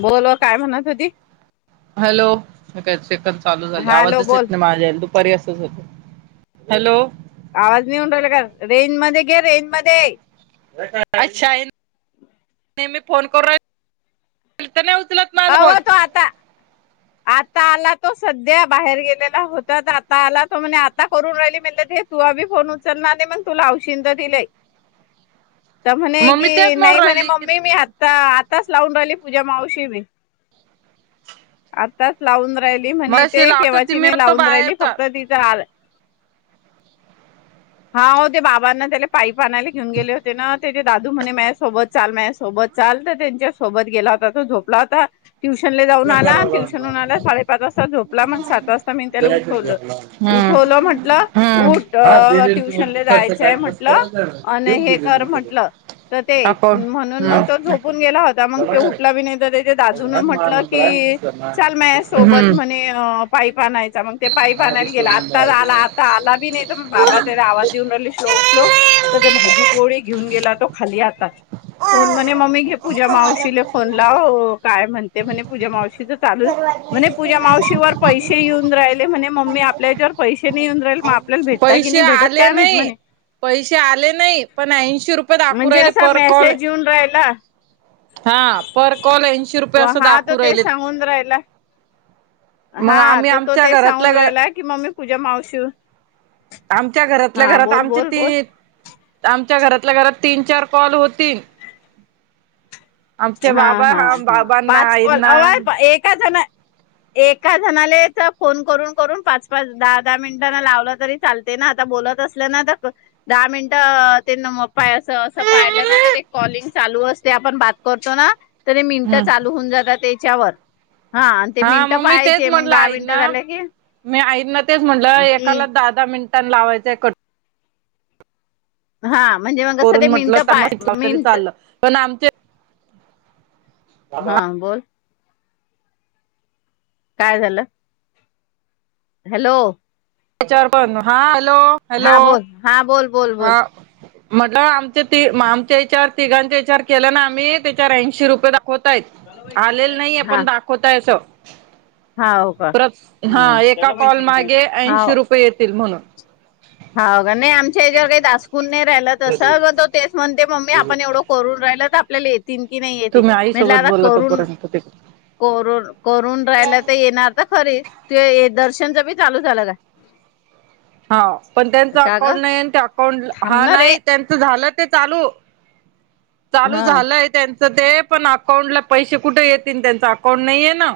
बोल काय म्हण त होती हॅलो काय चकन चालू झाले हॅलो आवाजच बोल येत नाही माझ्याु परसच होत हॅलो आवाज मिऊन राहिला का रेंज मध्ये घे रेंज मध्ये अच्छा नेहमी फोन करू नाही उचल हव तो आता आता आला तो सध्या बाहेर गेलेला होता आता आला तो म्हणजे आता करून राहिली म्हणे ते तू बी फोन उचलणार ते मग तुला लावशील तर तिलें तर म्हणे मग मी की तेच म्हणू नाही म्हणे राहिली की मम्मी मी आता आताच लावून राहिली पूजा मावशी बी आताच लावून राहिली म्हणे मगाशी ते लावत होती केव्हाची मी नाही पण तो लावून बाहेर राहिली होता फक्त तिच आर [unintelligible] [inaudible] हा हो ते बाबांना त्याला पाईप आणयला घेऊन गेले होते ना तेचे दादू म्हणे माझ्यासोबत चाल माझ्यासोबत चाल तर त्यांच्यासोबत गेला होता तो झोपला होता. ट्युशन ला जाऊन आला ट्युशनून आला साडेपाच वाजता झोपला मग सात वाजता मी त्याला उठवलं. उठवलं हम्म म्हंटलं हम्म उठ ट्युशनले जायचंय म्हटलं आणि हे कर म्हंटलं तर ते अकाउंट म्हणून मग तो झोपून हम्म गेला होता मग ते उठला बी नाही तर त्याच्या दाजून म्हटलं की चाल माये सोबत म्हणे पाइप आणायला मग ते पाईप आणयला गेला आत्ताच आला आता आला बी नाही. बाबा त्याला आवाज देऊन राहिली श्लोक, श्लोक तर ते भाजी पोळी घेऊन गेला तो खाली आताच कोन म्हणे मम्मी घे पूजा मावशीला फोन लाव काय म्हणते म्हणे पूजा मावशी चालू म्हणे पूजा मावशीवर पैसे येऊन राहिले म्हणे मम्मी आपल्याह्याच्यावर पैसे नाही येऊन राहील मग आपल्याला भेटता की पैसे नाही भेटत आले काय माहित नाही म्हणे? पैसे आले नाही पण ऐंशी रुपये दाखू राहिले परत तेच येऊन राहिला. हा पर कॉलेज हा तो तेच सांगून राहिला. मग हा आम्ही तर तो आमच्या ते सांगून घरातल्या राहिला कि मम्मी पूजा मावशी आमच्या घरातल्या हा घरात, बोल आमच्या बोल बोल तीन आमच्या घरातल्या घरात तीन चार कॉल होतील. आमचे हा बाबा हा हा बाबांना पाच काॅल आईंना अवाय एका जणा एका जणाला तर फोन करून करून पाच पाच दहा दहा मिनिटांना लावलं तरी चालते ना आता बोलत असल्या ना तर दहा मिनिटं अस असं पाहिलं ना तर एक कॉलिंग चालू असते. आपण बात करतो ना? तरी मिनटं हम्म चालू होऊन जातात त्याच्यावर हा आणि ते हा मिनटं मग मी तेच पाहायचे मग म्हटलं दहा मिनटं आईंना झाले की? मी आईंना तेच म्हटलं कि एकाला दहा दहा मिनिटां लावायचाय कट हा म्हणजे मग कसं ते करून म्हटलं मिनटं तर म पाय शिकव [unintelligible] तरी मिनट चाललं पण आमचे हा बोल काय झालं? हॅलो! याचावर बघ हा हॅलो! हां हॅलो बोल हां बोल बोल बोल हा म्हटलं आमच्या त आमच्या ह्याच्यावर तिघांच्या ह्याचावर केला ना आम्ही त्याच्यावर ऐंशी रुपये दाख होतायत, आलेल नाहीय हा आपण दाखवताय असं हाव का परत अ हा एका कॉल मागे ऐंशी रुपये येतील म्हणून हा का नाही आमच्या याच्यावर काही दासपून नाही राहिलं तसं तो तेच म्हणते मम्मी आपण एवढं करून राहिल तर आपल्याला येतील की नाही येतील तुम्ही म्हटलं आईसोबत आता बोला करून तोपर्यंत ते कर करून रायला तर येणार तर खरी ते दर्शनच बी चालू झालं ना हा पण का? त्यांचं का अकाउंट ग नाही ते अकाउंट हा थांबणार रे नाही त्यांचं झालं ते चालू चालू हा झालंय त्यांचं ते पण अकाउंट ला पैसे कुठे येतील त्यांच अकाउंट नाहीये ना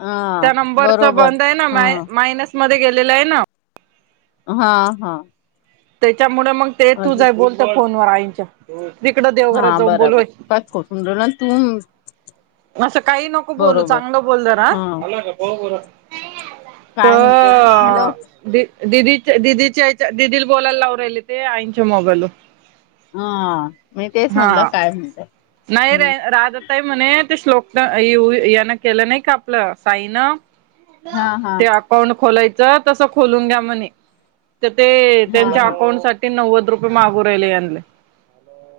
हा त्या नंबरचा बरोबर बंद आहे ना हा मा मायनस मध्ये गेलेला आहे ना हा हा त्याच्यामुळे मग ते तू जा अजून आहे बोलत फोन व आईच्या हा बराबर काच राहायला [unintelligible] तुम असं काही नको बोलू चांगलं बोल जरा हा आ [unintelligible] काय म्हणते? हॅलो. दि दिदीच्या दिदीच्याहित दिदीला बोलायला लावू राहिले ते आईच्या मोबाइलवर. हं. म तेच म्हणलं काय म्हणत. हम्. य म्हणे ते श्लोकण येऊ येणं केलं नाही का आपलं साईनं हा हा ते अकाउंट खोलायचं तस खोलून घ्या म्हणे तर ते - - हा त्यांच्या हा अकाऊंटसाठी नव्वद रुपये मागू राहिले ह्याले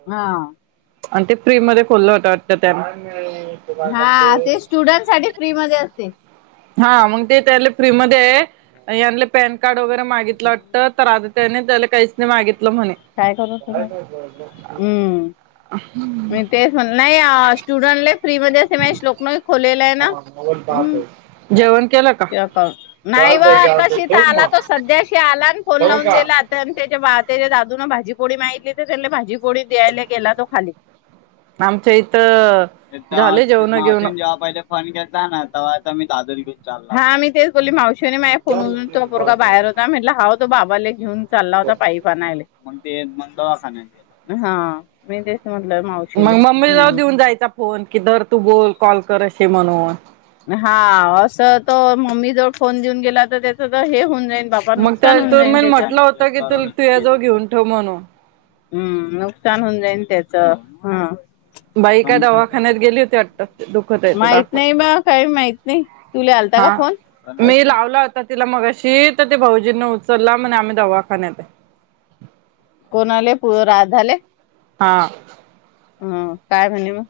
हा. आणि ते फ्री मध्ये खुल्लं होत वाटतं त्यांना हा ते स्टुडंट साठी फ्रीमध्ये असते. हा मग ते त्यांले फ्री मध्ये ह्याले पॅन कार्ड वगैरे मागितलं वाटतं तर आ - - त्याने त्याला काहीच नाही मागितलं म्हणे. काय करू तुझ्या हम्म मी [unintelligible] तेच नाही स्टुडंटले फ्री मध्ये ते माझ्या श्लोकन खोलेला आहे ना? हं. जेवण केलं का? ते अकाऊंट. नाही बा आताशी तर आला तो सध्याशी आला आणि फोन लावून दिला आता आणि त्याच्या बाच्या दा - - अजून भाजीपोडी माहितली तर त्याला भाजीपोडी द्यायला गेला तो खाली. आमच्या इथं झालं जेवण घेऊन. फोन केलताना तवा तुम्ही दादारी घेऊन चाल- बोली मावशीने माझ फोनून तो पोरगा बाहेर होता म्हटलं हाव तो बाबाला घेऊन चालला होता पाई आणाले. मग ते मग दवाखाान्यात. हं. [unintelligible] मा मग मम्मी ज देऊन जायचा फोन की दर तू बोल कॉल कर अशे म्हणून. हा असं त मम्मी जर फोन देऊन गेला तर त्याच तर हे होऊन जाईन बा मग त्या नुकसान होन तु जाईल मी त्याच. म्हटलं होतं की तु तुझ्याजवळ [inaudible] घेऊन ठेव म्हणून. हम्म. नुकसान होऊन जाईन त्याच. हं. बाई का दवाखान्यात गेली होती वाटतं. दु माहित नाही बा काही माहित नाही. तुला आलता का हा. फोन? मी लावला होता तिला मग अशी तर ते भाऊजींन उचलला म्हण आम्ही दवाखान्यात हाय. कोणा आले पुरा झाले. हा. ह. काय म्हणे मग.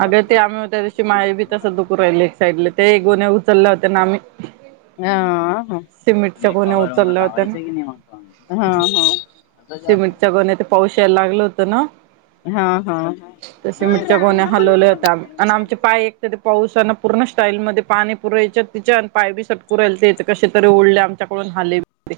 अगर ते आम्ही होत्या तशी माहे बी तस दुकु राहिल एक साईडला ते गोन्या उचलल्या होत्या ना आम्ही. हं, हां. सिमेंटच्या गोण्या कववर ववर उचलल्या होत्या ना. लावायचे की नाही माग सिमेंटच्या गोन्या ते पाऊश यायला लागलं होतं ना. हा हा हा तसे मिठच्या गोण्या्या हलवल्या होत्या आणि आमचे पाय - - पावसाना पूर्ण स्टाईल मध्ये पाणी पुरयच्या तिच्या पाय बी सटकु रायलेथे कसे तरी ओढले आम - - कडून हाले बी